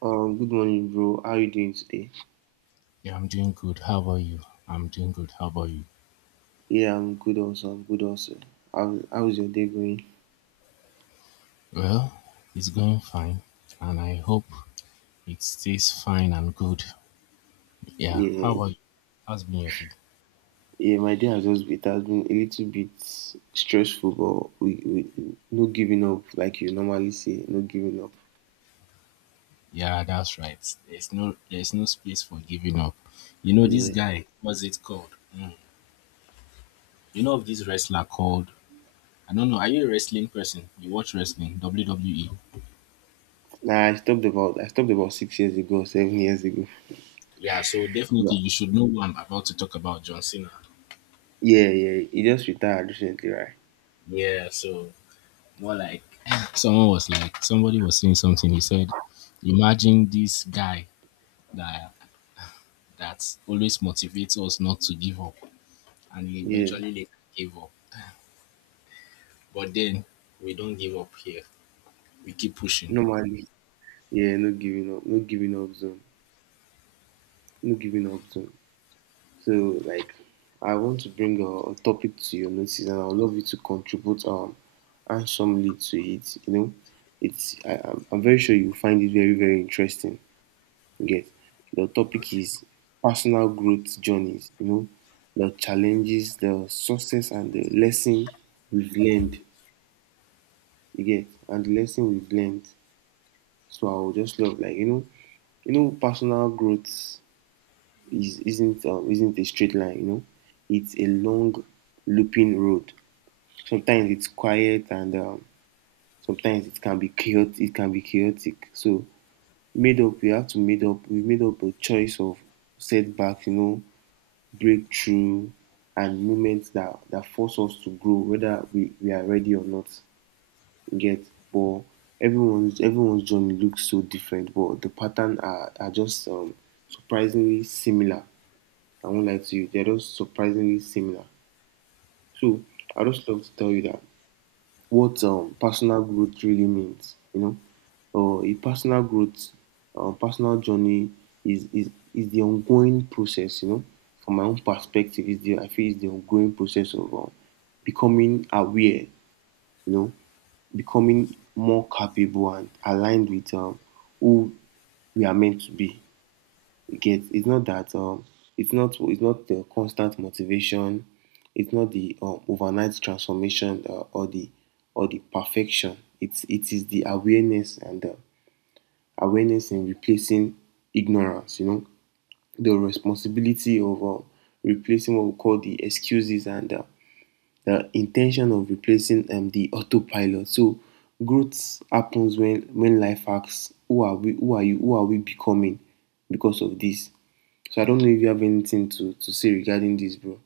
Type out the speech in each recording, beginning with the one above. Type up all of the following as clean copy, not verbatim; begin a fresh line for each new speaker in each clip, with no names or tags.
Good morning, bro. How you doing today?
Yeah, I'm doing good. How about you? I'm doing good. How about you?
Yeah, I'm good also. I'm good also. How's your day going?
Well, it's going fine, and I hope it stays fine and good. Yeah. How
Yeah,
about you? How's been your day?
yeah. My day has just been, it has been a little bit stressful, we no giving up like you normally say. No giving up.
Yeah, that's right. There's no space for giving up. You know this
Yeah.
guy. What's it called? Mm. You know of this wrestler called? I don't know. Are you a wrestling person? You watch wrestling? WWE.
Nah, I stopped about 6 years ago, 7 years ago.
Yeah. So definitely
But
you should know who I'm about to talk about. John Cena.
yeah, he just retired recently, right?
Yeah. So more like somebody was saying something. He said, "Imagine this guy that that always motivates us not to give up, and he
Yeah.
eventually later gave up. But then we don't give up here. We keep pushing."
Normally. Yeah. No giving up. No giving up zone. No giving up zone. So, like, I want to bring a topic to your notice, and I would love you to contribute handsomely to it. You know, I'm very sure you find it very interesting. You get, the topic is personal growth journeys. You know, the challenges, the success, and the lesson we've learned. You get, and the lesson we've learned. So I would just love, you know, personal growth is isn't a straight line. You know, it's a long looping road. Sometimes it's quiet and sometimes it can be chaotic. It can be chaotic. So made up. We made up a choice of setbacks. You know, breakthrough and moments that force us to grow, whether we are ready or not. You get, but everyone's journey looks so different, but the are just surprisingly similar. I won't lie to you, they're just surprisingly similar. So I just love to tell you that what personal growth really means, you know. A personal journey is the ongoing process. You know, from my own perspective, is the I feel it's the ongoing process of becoming aware, you know, becoming more capable and aligned with who we are meant to be. You get? It's not the constant motivation. It's not the overnight transformation, or the perfection. It is the awareness, and the awareness in replacing ignorance. You know, the responsibility of replacing what we call the excuses, and the intention of replacing the autopilot. So growth happens when life asks, "Who are we? Who are you? Who are we becoming?" Because of this. So I don't know if you have anything to say regarding this, bro.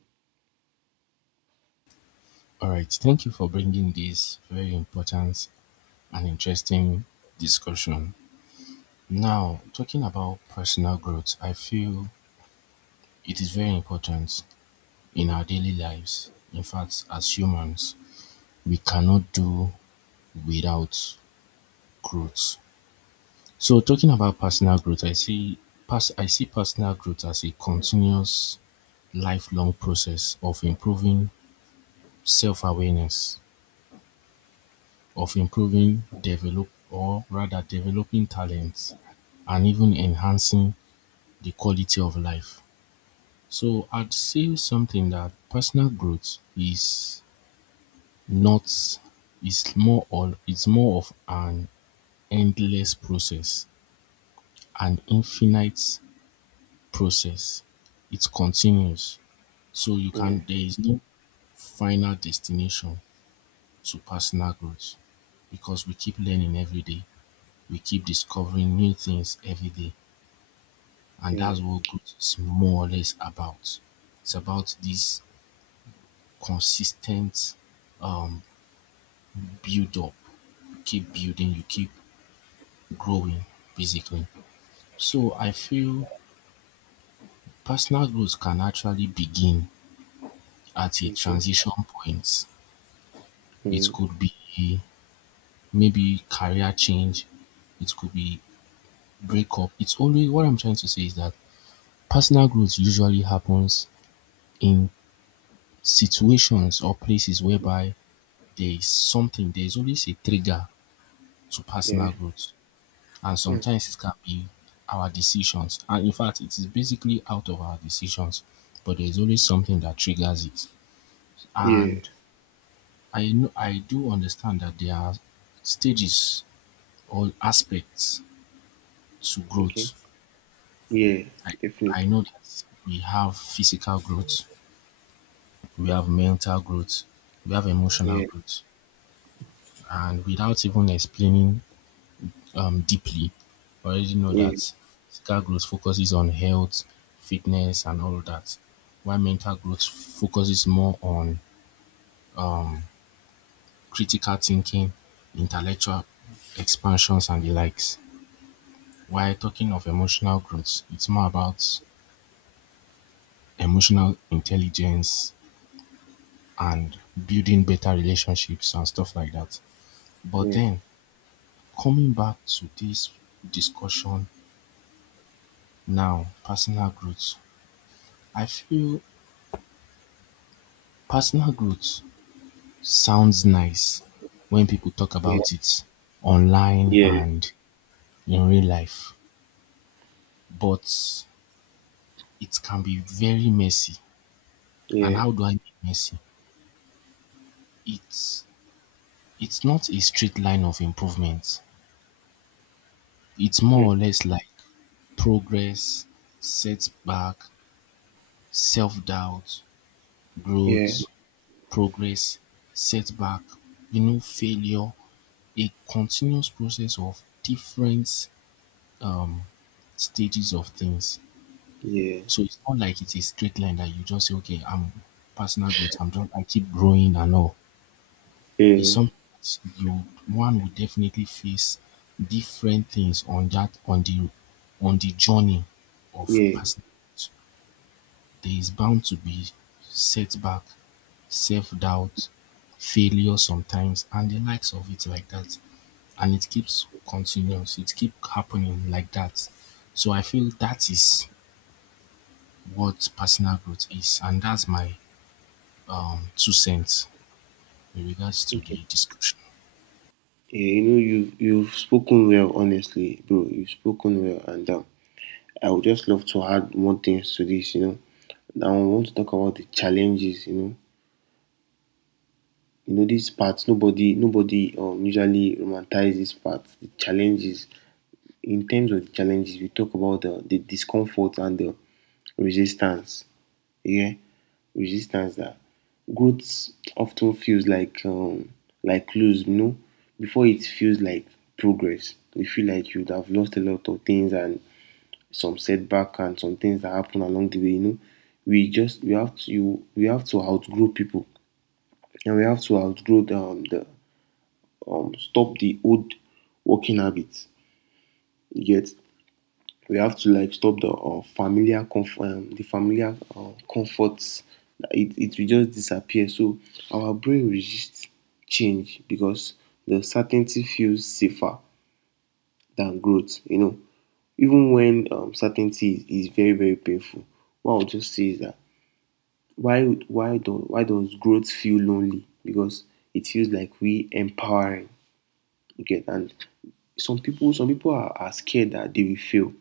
All right. Thank you for bringing this very important and interesting discussion. Now, talking about personal growth, I feel it is very important in our daily lives. In fact, as humans, we cannot do without growth. So talking about personal growth, I see personal growth as a continuous lifelong process of improving self-awareness, of improving develop or rather developing talents and even enhancing the quality of life. So I'd say something that personal growth is not is more or it's more of an endless process, an infinite process. It continues. So you
Yeah.
can There is no final destination to personal growth, because we keep learning every day. We keep discovering new things every day. And
Yeah.
that's what growth is more or less about. It's about this consistent um build up. You keep building, you keep growing basically. So I feel personal growth can actually begin at a
Okay.
transition point. It
Mm.
could be maybe career change, it could be breakup. It's always What I'm trying to say is that personal growth usually happens in situations or places whereby there's always a trigger to
Yeah.
personal growth. And
Mm.
sometimes it can be our decisions. And in fact, it is basically out of our decisions, but there's always something that triggers it.
Yeah.
And I do understand that there are stages or aspects to
Okay.
growth.
Yeah.
I I
Definitely.
know that we have physical growth, we have mental growth, we have emotional
Yeah.
growth, and without even explaining deeply, I already know
Yeah.
that physical growth focuses on health, fitness, and all of that, while mental growth focuses more on critical thinking, intellectual expansions, and the likes. While talking of emotional growth, it's more about emotional intelligence, and building better relationships and stuff like that. But
Yeah.
then, coming back to this discussion now, personal growth. I feel personal growth sounds nice when people talk
Yeah.
about it online
Yeah.
and in real life, but it can be very messy. And
Yeah.
how do I mean messy? It's not a straight line of improvement. It's
Mm.
more or less like progress, setback, self-doubt,
Yeah.
growth, progress, setback, you know, failure, a continuous process of different um, stages of things.
Yeah.
So it's not like it's a straight line that you just say, okay, I'm personal growth, I'm just, I keep growing and all. It's
Yeah.
something that you, one will definitely face different things on that, on the journey of
Yeah.
personal growth. There is bound to be setback, self-doubt, failure sometimes and the likes of it like that. And it keeps continuous, it keep happening like that. So I feel that is what personal growth is, and that's my 2 cents in regards to
Okay.
the description.
Yeah, you know, you've spoken well, honestly, bro. You've spoken well, and I would just love to add more things to this. You know, now I want to talk about the challenges. You know this part. Nobody usually romanticize this part. The challenges. In terms of challenges, we talk about the discomfort and the resistance. Yeah, resistance, that growth often feels like close, you know, before it feels like progress. You feel like you'd have lost a lot of things, and some setback and some things that happen along the way. You know, we have to outgrow people, and we have to outgrow the stop the old working habits. You get, we have to like stop the the familiar comforts. It will just disappear. So our brain resists change, because the certainty feels safer than growth, you know, even when certainty is very painful. What I'll just say is that why does growth feel lonely? Because it feels like we empowering. Okay. And some people are scared that they will fail.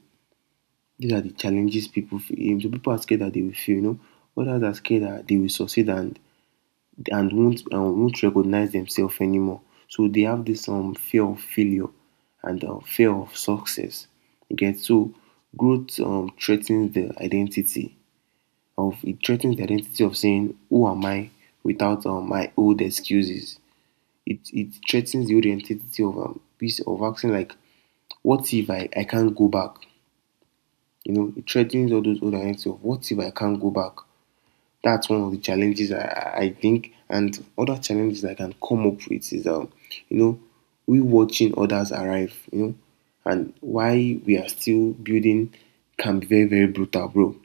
These are the challenges people feel. Some people are scared that they will fail, you know. Others are scared that they will succeed, and won't, recognize themselves anymore. So they have this fear of failure and fear of success. You get, so growth threatens the identity of it threatens the identity of saying, who am I without my old excuses? It threatens the old identity of piece of acting like, what if I can't go back? You know, it threatens all those old identity of, what if I can't go back? That's one of the challenges I think. And other challenges I can come up with is, you know, we watching others arrive, you know, and why we are still building, can be very, very brutal, bro.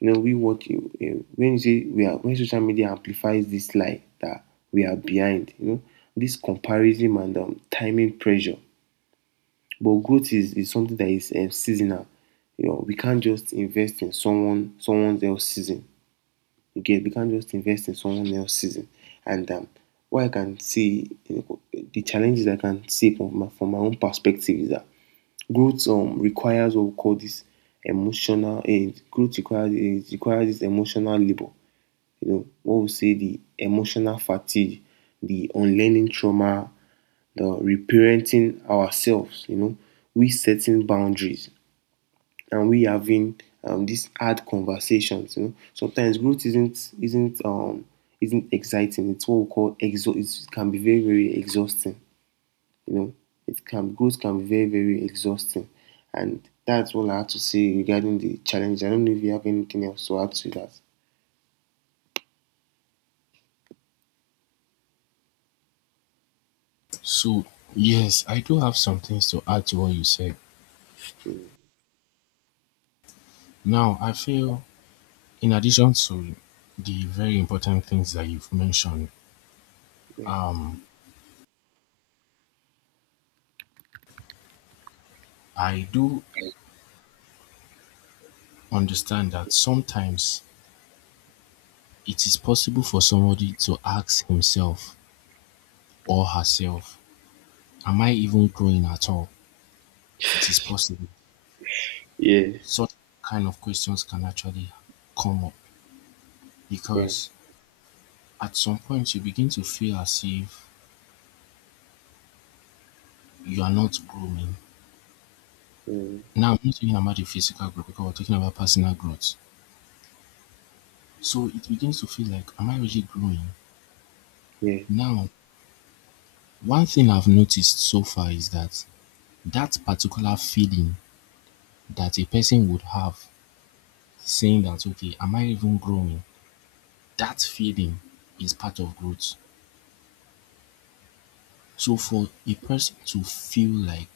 You know, we watch, when you say we are, when social media amplifies this lie that we are behind, you know, this comparison and timing pressure. But growth is something that is seasonal. You know, we can't just invest in someone else's season. You get? We can't just invest in someone else's season. And what I can see, you know, the challenges I can see from from my own perspective is that growth requires what we call this emotional eh, growth requires, it requires this emotional labor. You know, what we say, the emotional fatigue, the unlearning trauma, the reparenting ourselves, you know, we setting boundaries, and we having these hard conversations. You know, sometimes growth isn't isn't exciting. It's what we call exo. It can be very exhausting. You know, it can growth can be very exhausting, and that's all I have to say regarding the challenge. I don't know if you have anything else to add to that.
So yes, I do have some things to add to what you said. Now I feel, in addition to the very important things that you've mentioned,
Yeah.
um I do understand that sometimes it is possible for somebody to ask himself or herself, am I even growing at all? It is possible.
Yeah.
Such kind of questions can actually come up,
Yeah.
because at some point you begin to feel as if you are not growing.
Mm.
Now, I'm not talking about the physical growth because we're talking about personal growth. So it begins to feel like, am I really growing?
Yeah.
Now, one thing I've noticed so far is that that particular feeling that a person would have, saying that okay, am I even growing? That feeling is part of growth. So for a person to feel like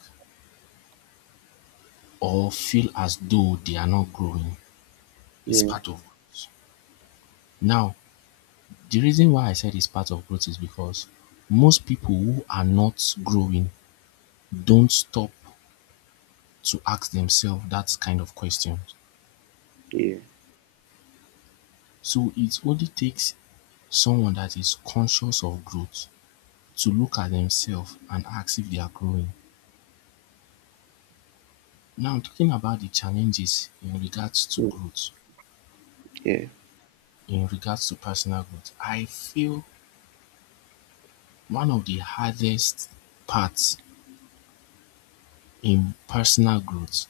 or feel as though they are not growing is
Yeah.
part of growth. Now, the reason why I said it's part of growth is because most people who are not growing don't stop to ask themselves that kind of question.
Yeah.
So it only takes someone that is conscious of growth to look at themselves and ask if they are growing. Now talking about the challenges in regards to
Mm.
growth,
Yeah.
in regards to personal growth, I feel one of the hardest parts in personal growth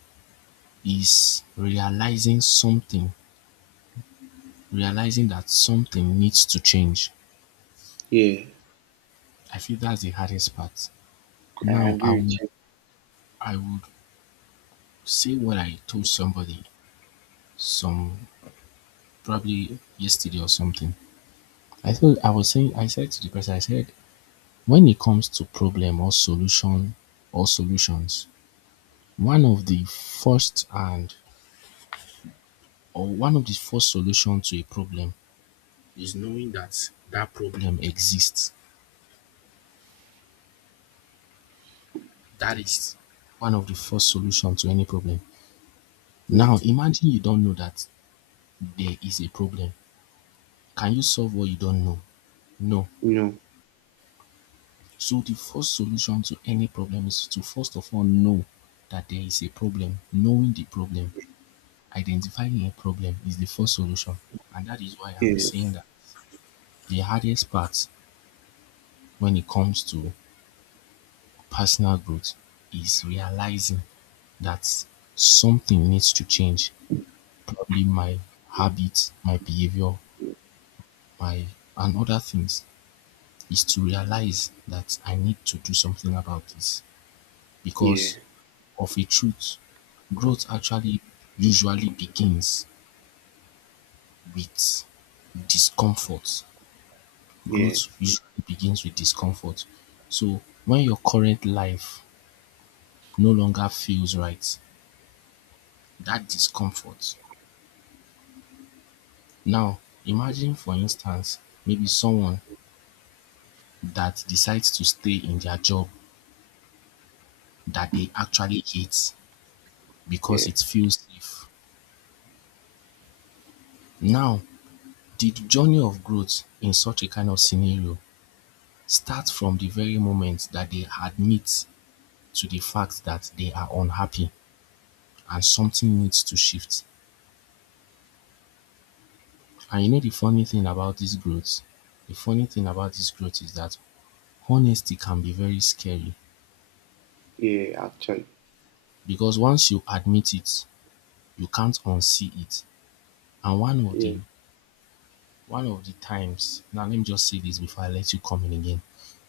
is realizing something, realizing that something needs to change.
Yeah.
I feel that's the hardest part.
I
Now
agree with you.
I would say what I told somebody some probably yesterday or something. I was saying I said to the person, I said, when it comes to problem or solution or solutions, one of the first and one of the first solution to a problem is knowing that that problem exists. That is one of the first solution to any problem.
Mm.
Now imagine you don't know that there is a problem. Can you solve what you don't know? No.
You know,
So the first solution to any problem is to first of all know that there is a problem, knowing the problem, identifying your problem is the first solution, and that is why I'm
yeah,
saying that the hardest part when it comes to personal growth is realizing that something needs to change. Probably my habits, my behavior, my and other things, is to realize that I need to do something about this,
yeah,
because of a truth. Growth actually usually begins with discomfort
yeah,
growth usually begins with discomfort. So when your current life no longer feels right, that discomfort. Now, imagine for instance, maybe someone that decides to stay in their job that they actually hate because
yeah,
it feels safe. Now, the journey of growth in such a kind of scenario starts from the very moment that they admit to the fact that they are unhappy and something needs to shift. And you know the funny thing about this growth? The funny thing about this growth is that honesty can be very scary,
yeah. Actually,
because once you admit it, you can't unsee it. And one of
yeah,
the one of the times, now let me just say this before I let you come in again.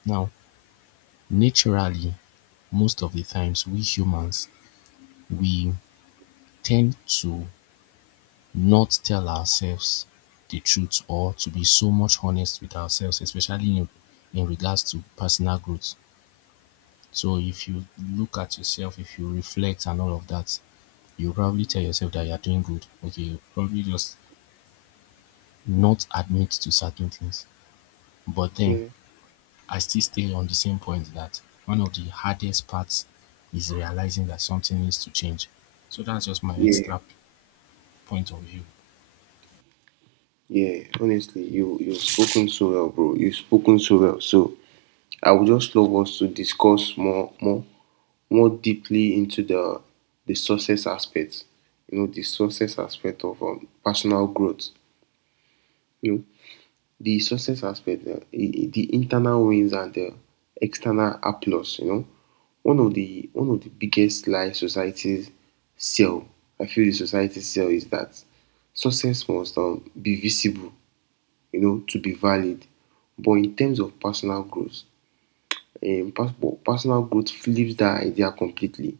Now, naturally, most of the times we humans we tend to not tell ourselves the truth or to be so much honest with ourselves, especially in regards to personal growth. So if you look at yourself, if you reflect and all of that, you probably tell yourself that you are doing good. Okay, you probably just not admit to certain things. But then
yeah,
I still stay on the same point that one of the hardest parts is realizing that something needs to change. So that's just my
yeah,
point of view.
yeah. Honestly, you've spoken so well, bro. You've spoken so well. So I would just love us to discuss more, more deeply into the success aspect. You know, the success aspect of personal growth. You know, the success aspect, the internal wins and the external applause. You know, one of the biggest lie societies sell. I feel the society sell is that success must be visible, you know, to be valid. But in terms of personal growth, pers- but personal growth flips that idea completely.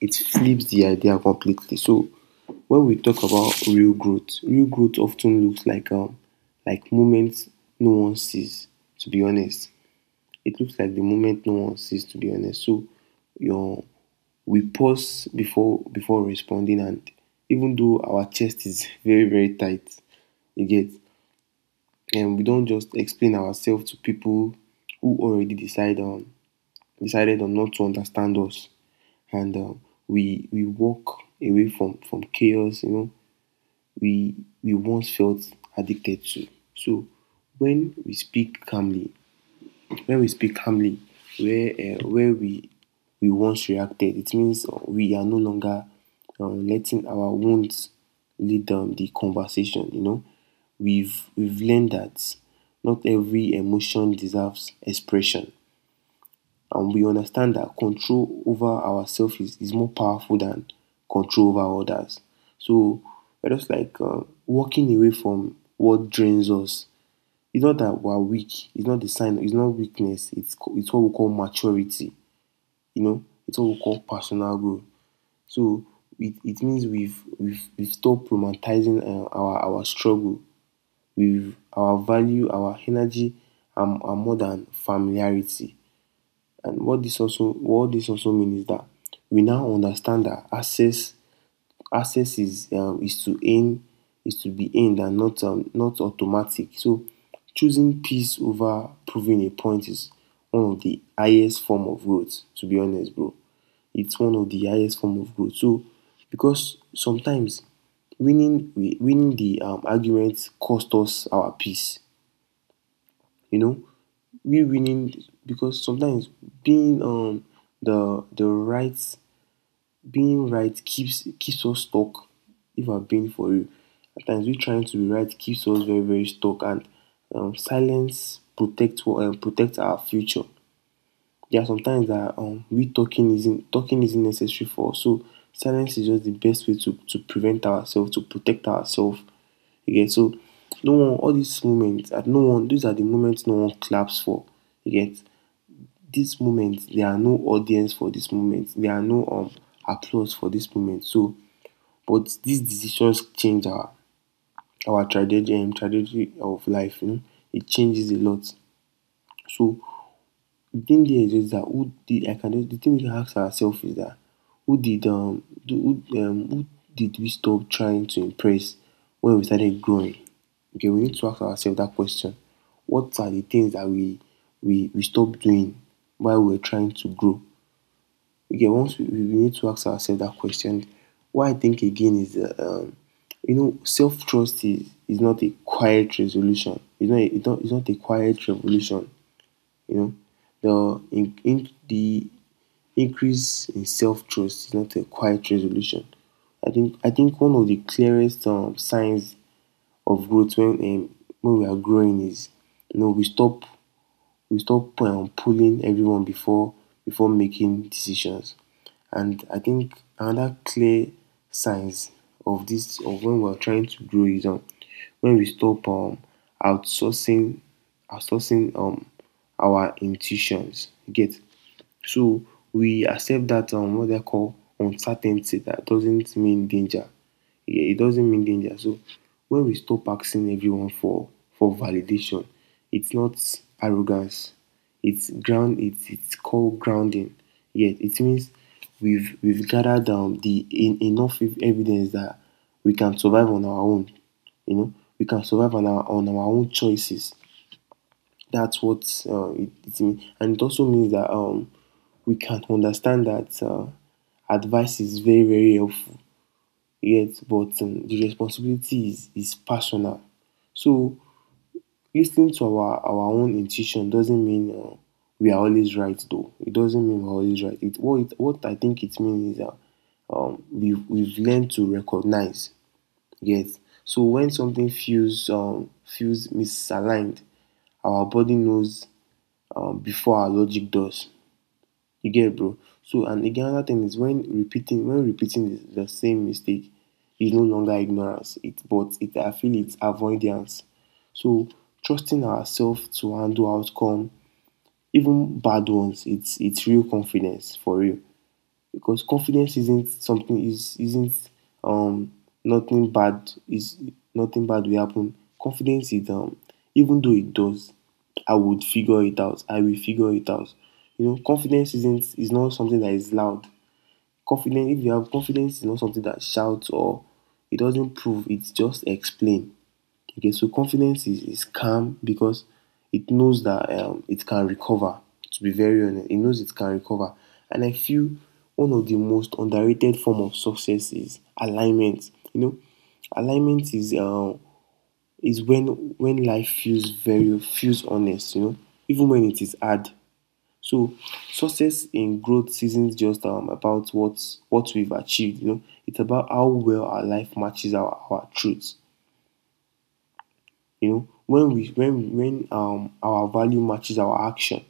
So when we talk about real growth often looks like moments no one sees, to be honest. It looks like the moment no one sees, to be honest. So your we pause before responding, and even though our chest is very, very tight, you get, and we don't just explain ourselves to people who already decide on decided on not to understand us. And we walk away from chaos, you know, we we once felt addicted to. So when we speak calmly, when we speak calmly where we once reacted, it means we are no longer letting our wounds lead the conversation. You know, we've learned that not every emotion deserves expression, and we understand that control over ourselves is more powerful than control over others. So we're just like walking away from what drains us. It's not that we're weak. It's not the sign. It's not weakness. It's what we call maturity. You know, it's what we call personal growth. So it means we've stopped romanticizing our struggle. We've our value, our energy, are more than familiarity. And what this also means is that we now understand that access is to aim is to be aimed, and not automatic. So choosing peace over proving a point is one of the highest form of growth. To be honest, bro, it's one of the highest form of growth. So because sometimes winning the argument cost us our peace, you know, we winning. Because sometimes being um the the right being right keeps us stuck. If I'm being for you, at times we trying to be right keeps us very stuck. And silence protect what protect our future. There are sometimes that we talking isn't necessary for us. So silence is just the best way to prevent ourselves, to protect ourselves. Okay, so no one all these moments at no one these are the moments no one claps for. You get, these moments, there are no audience for this moment. There are no applause for this moment. So but these decisions change our trajectory of life. You know, it changes a lot. So The thing there is just that who did I can just the thing we can ask ourselves is that, who did we stop trying to impress when we started growing? Okay, we need to ask ourselves that question. What are the things that we stopped doing while we were trying to grow? Okay, once we need to ask ourselves that question. What I think again is that you know, self trust is not a quiet resolution. It's not a it's not a quiet revolution, you know, the increase in self-trust is not a quiet resolution. I think one of the clearest signs of growth when we are growing is, you know, we stop pulling everyone before making decisions. And I think another clear signs of this of when we're trying to grow is when we stop outsourcing outsourcing our intuitions. You get. So we accept that what they call uncertainty, that doesn't mean danger. Yeah, it doesn't mean danger. So when we stop asking everyone for validation, it's not arrogance. It's ground. It's called grounding. Yeah, it means we've gathered enough evidence that we can survive on our own. You know, we can survive on our own choices. That's what it means. And it also means that we can understand that advice is very, very helpful. Yet, but the responsibility is personal. So, listening to our own intuition doesn't mean we are always right, though. It doesn't mean we're always right. What I think it means is that we've learned to recognize. Yes. So when something feels feels misaligned, our body knows before our logic does. You get it, bro. So and again, another thing is when repeating the same mistake is no longer ignorance, it but it I feel it's avoidance. So trusting ourselves to handle outcome, even bad ones, it's real confidence, for real. Because confidence isn't something is isn't um nothing bad is nothing bad will happen. Confidence is, even though it does, I will figure it out. You know, confidence isn't is not something that is loud. Confidence, if you have confidence, is not something that shouts or it doesn't prove. It's just explain. Okay, so confidence is calm because it knows that it can recover. To be very honest, it knows it can recover. And I feel one of the most underrated form of success is alignment. You know, alignment is when life feels honest. You know, even when it is hard. So success in growth isn't just about what we've achieved. You know, it's about how well our life matches our truths. You know, when we when our value matches our action,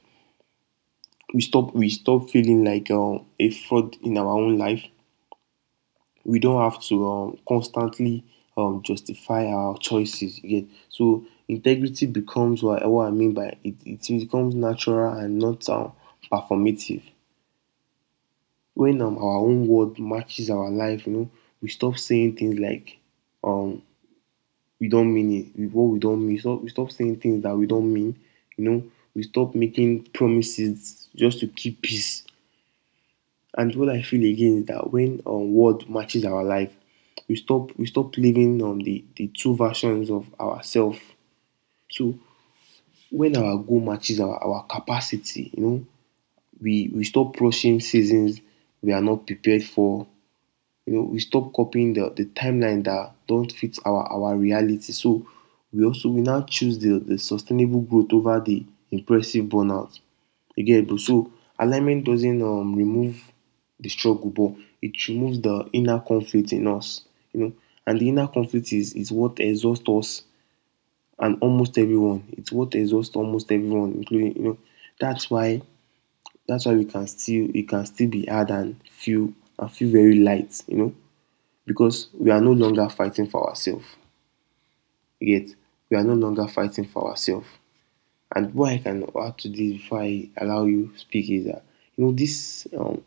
we stop feeling like a fraud in our own life. We don't have to constantly justify our choices. Yet, so integrity becomes what I mean by it. It becomes natural and not performative. When our own word matches our life, you know, we stop saying things like um we don't mean it, what we don't mean. We stop saying things that we don't mean. You know, we stop making promises just to keep peace. And what I feel again is that when word matches our life, we stop living on the two versions of ourselves. So when our goal matches our capacity, you know, we stop rushing seasons we are not prepared for. You know, we stop copying the timeline that don't fit our reality. So we also we now choose the sustainable growth over the impressive burnout. You get, bro. So alignment doesn't remove the struggle, but it removes the inner conflict in us, you know. And the inner conflict is what exhausts us and almost everyone. It's what exhausts almost everyone, including you know. That's why we can still, it can still be hard and feel very light, you know, because we are no longer fighting for ourselves. Yet we are no longer fighting for ourselves. And what I can add to this before I allow you to speak is that you know this,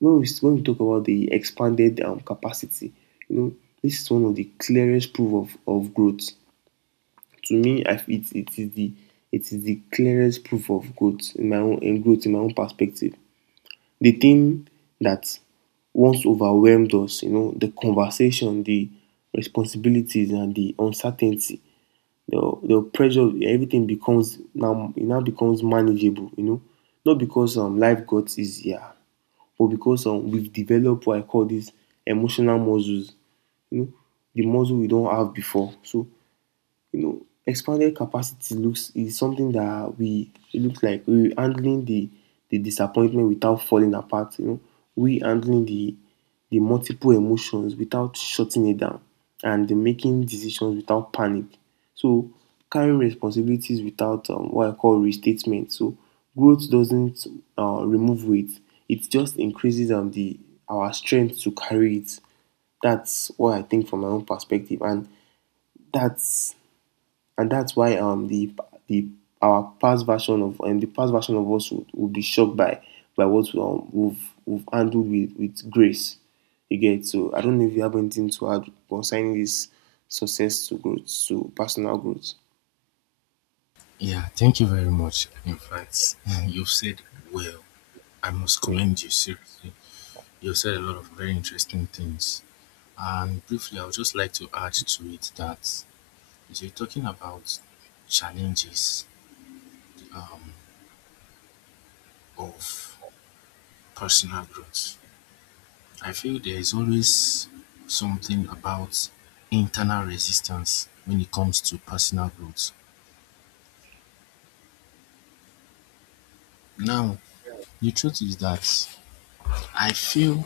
when we talk about the expanded capacity, you know, this is one of the clearest proof of growth. To me, it is the clearest proof of growth in my own in growth in my own perspective. The thing that once overwhelmed us, you know, the conversation, the responsibilities and the uncertainty, the pressure, everything becomes now it now becomes manageable, you know. Not because life got easier, but because we've developed what I call these emotional muscles, you know, the muscle we don't have before. So you know, expanded capacity looks is something that we it looks like we handling the disappointment without falling apart. You know, we handling the multiple emotions without shutting it down, and the making decisions without panic. So carrying responsibilities without what I call restatement. So growth doesn't remove weight; it just increases the our strength to carry it. That's what I think from my own perspective, and that's that's why the our past version of and the past version of us would be shocked by what we've handled with grace. You get. So I don't know if you have anything to add concerning this success to growth to personal growth.
Yeah, thank you very much. In fact, you've said well. I must commend you seriously. You've said a lot of very interesting things. And briefly, I would just like to add to it that so you're talking about challenges um, of personal growth. I feel there is always something about internal resistance when it comes to personal growth. Now, the truth is that I feel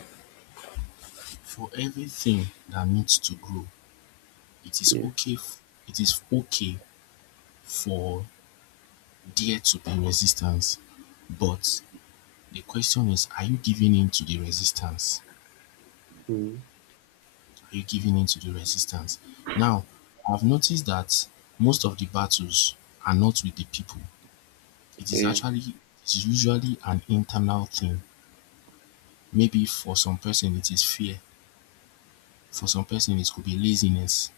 for everything that needs to grow, it is
Yeah.
okay. f- it is okay for there to be resistance, but the question is, are you giving in to the resistance?
Mm.
You're giving in to the resistance. Now, I've noticed that most of the battles are not with the people.
Yeah.
It is usually an internal thing. Maybe for some person it is fear. For some person it could be laziness.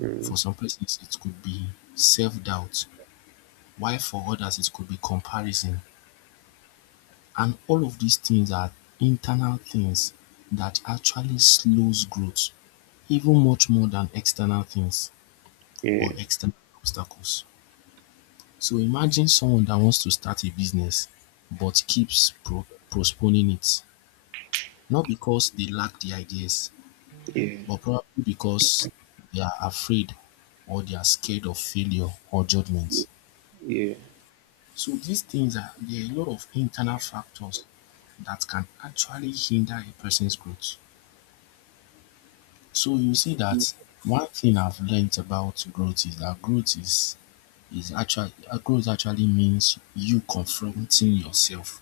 Mm.
For some persons it could be self-doubt. While for others it could be comparison. And all of these things are internal things that actually slows growth even much more than external things
Yeah.
or external obstacles. So imagine someone that wants to start a business but keeps postponing it, not because they lack the ideas,
Yeah.
but probably because they are afraid or they are scared of failure or judgment.
Yeah.
So these things are, there are a lot of internal factors that can actually hinder a person's growth. So you see that one thing I've learned about growth is that growth actually means you confronting yourself.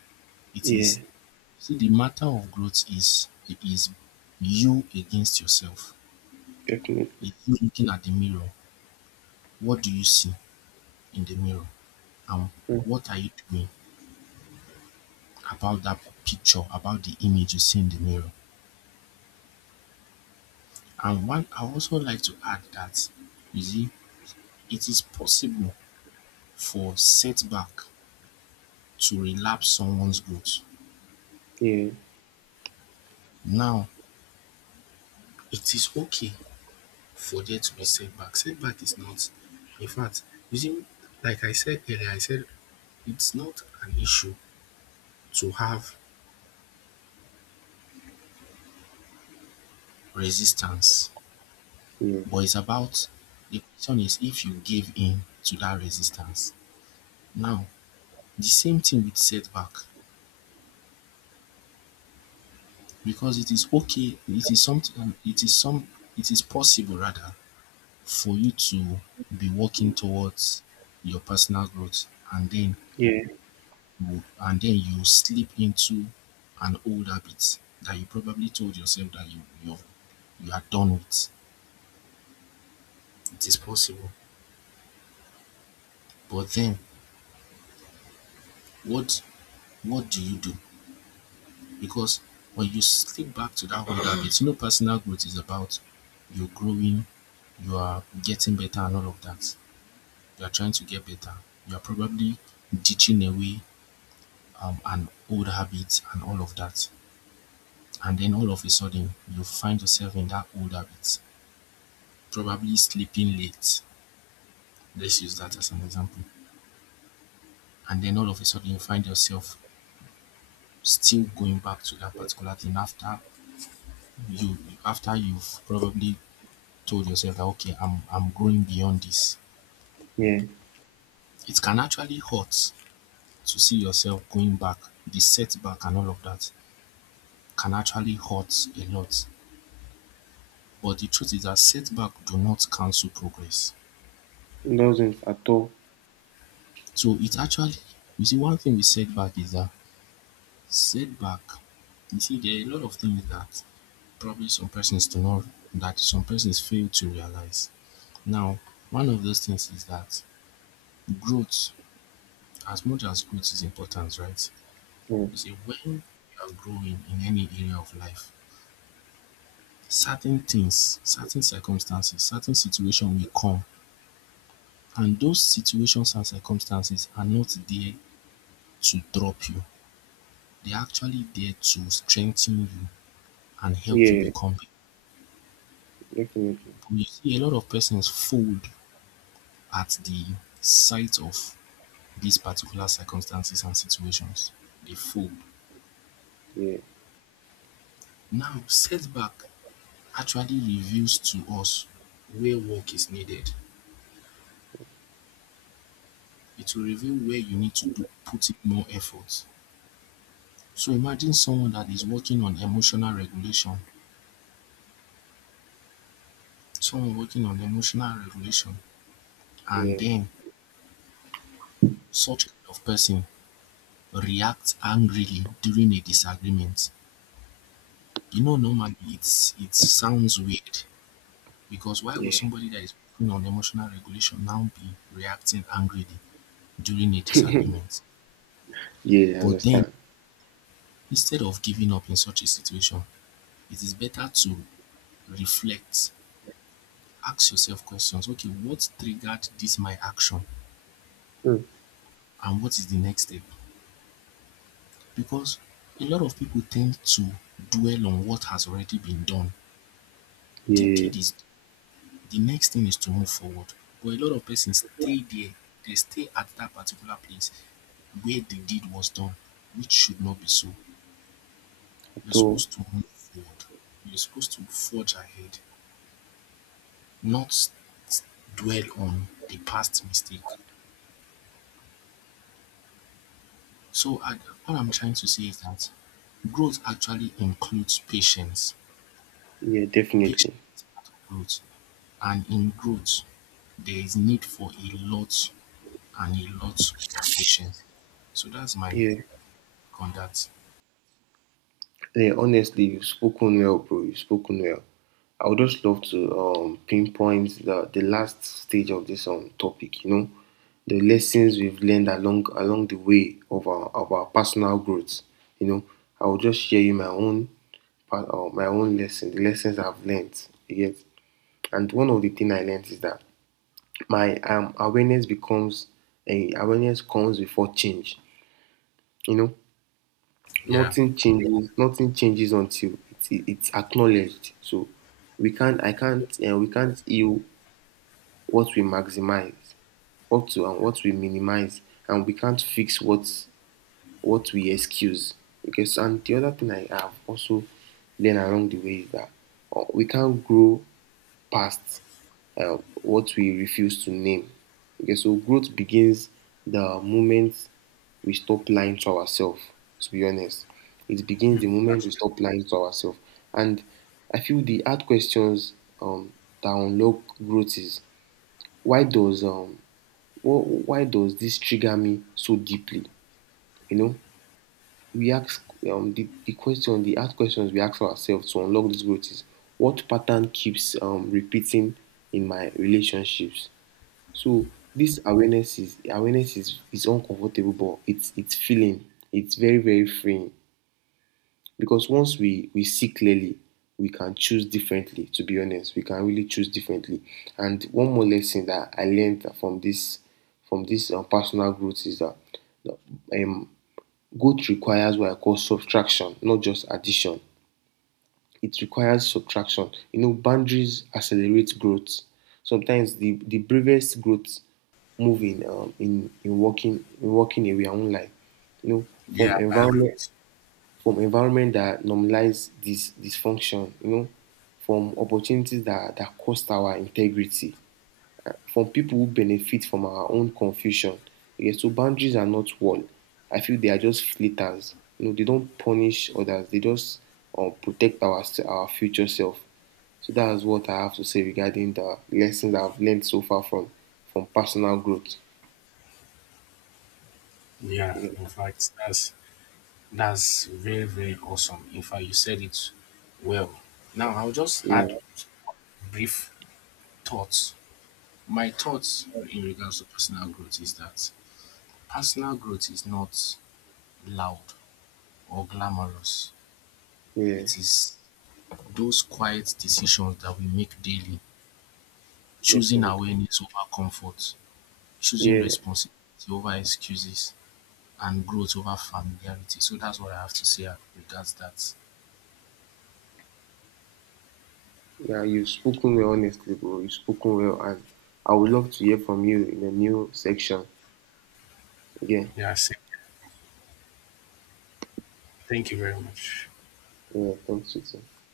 It is,
Yeah.
see, the matter of growth is is you against yourself.
Definitely.
It's you looking at the mirror. What do you see in the mirror? And
Mm.
what are you doing about that picture, about the image you see in the mirror? And one, I also like to add that, you see, it is possible for setback to relapse someone's growth.
Yeah.
Now, it is okay forget to be setback. Setback is not, in fact, you see, like I said earlier, I said it's not an issue to have resistance,
Yeah.
but it's about the question is if you give in to that resistance. Now, the same thing with setback because it is okay, it is something, it is some, it is possible rather for you to be working towards your personal growth and then
Yeah.
mode and then you slip into an old habit that you probably told yourself that you are done with. It is possible. But then what what do you do? Because when you slip back to that old habit, you know personal growth is about you're growing, you are getting better and all of that. You are trying to get better. You are probably ditching away an old habit and all of that. And then all of a sudden you find yourself in that old habit, probably sleeping late, let's use that as an example, and then all of a sudden you find yourself still going back to that particular thing after you after you've probably told yourself that okay, I'm going beyond this.
Yeah.
It can actually hurt to see yourself going back. The setback and all of that can actually hurt a lot. But the truth is that setback do not cancel progress.
It doesn't at all.
So it actually you see one thing with setback is that setback you see there are a lot of things that probably some persons do not that some persons fail to realize. Now, one of those things is that growth, as much as growth is important, right?
Yeah.
You see, when you are growing in any area of life, certain things, certain circumstances, certain situation will come, and those situations and circumstances are not there to drop you. They are actually there to strengthen you and help you
Yeah.
become.
Definitely.
But you see, a lot of persons fold at the sight of these particular circumstances and situations dey fold.
Yeah.
Now setback actually reveals to us where work is needed. It will reveal where you need to do put in more effort. So imagine someone that is working on emotional regulation, someone working on emotional regulation and
Yeah.
then such kind of person reacts angrily during a disagreement. You know normally it sounds weird. Because why would
Yeah.
somebody that is putting on emotional regulation now be reacting angrily during a disagreement?
Yeah. I
But then,
understand.
instead of giving up in such a situation, it is better to reflect, ask yourself questions. Okay, what triggered this my action?
Mm.
And what is the next step? Because a lot of people tend to dwell on what has already been done. The
Yeah,
deed is the next thing is to move forward. But a lot of persons stay there, they stay at that particular place where the deed was done, which should not be so.
at
You're
all.
supposed to move forward, you're supposed to forge ahead, not s- dwell on the past mistake. So, I, all I'm trying to say is that growth actually includes patience.
Yeah,
Patience
definitely.
is part of growth, and in growth, there is need for a lot and a lot of patience. So that's my
Yeah,
conduct.
yeah. Honestly, you've spoken well, bro. You've spoken well. I would just love to pinpoint the last stage of this topic. You know, the lessons we've learned along the way of our personal growth. You know, I will just share you my own part my own lesson, the lessons I've learned. Yes, and one of the things I learned is that my awareness becomes a awareness comes before change. You know,
Yeah,
nothing changes until it's acknowledged. So we can't I can't we can't heal what we maximize what to and what we minimize, and we can't fix what we excuse. Okay, so and the other thing I have also learned along the way is that we can't grow past what we refuse to name. Okay, so growth begins the moment we stop lying to ourselves, to be honest. It begins the moment we stop lying to ourselves. And I feel the hard questions, um, that unlock growth is why does why does this trigger me so deeply? You know, we ask the question, the hard questions we ask ourselves to unlock this growth is what pattern keeps repeating in my relationships? So this awareness is is uncomfortable, but it's feeling. It's very, very freeing. Because once we see clearly, we can choose differently, to be honest. We can really choose differently. And one more lesson that I learned from this, personal growth is that um, growth requires what I call subtraction, not just addition. It requires subtraction. You know, boundaries accelerate growth. Sometimes the bravest growth move in in walking away. I won't lie. You know,
yeah, I agree with
from environment that normalize this dysfunction. You know, from opportunities that cost our integrity. From people who benefit from our own confusion, yes, so boundaries are not wall. I feel they are just flitters. You know, they don't punish others. They just protect our future self. So that is what I have to say regarding the lessons I've learned so far from personal growth.
you. Yeah,
Yeah,
in fact, that's very very awesome. In fact, you said it well. Now I'll just add
yeah,
brief thoughts. My thoughts in regards to personal growth is that personal growth is not loud or glamorous.
yeah,
It is those quiet decisions that we make daily, choosing
definitely.
awareness over comfort, choosing
Yeah,
responsibility over excuses, and growth over familiarity. So that's what I have to say regards that.
yeah. You've spoken well, honestly, bro. You've spoken well, and I would love to hear from you in the new section. Yeah,
Yeah, I see. Thank you very much.
yeah. Thanks, you too.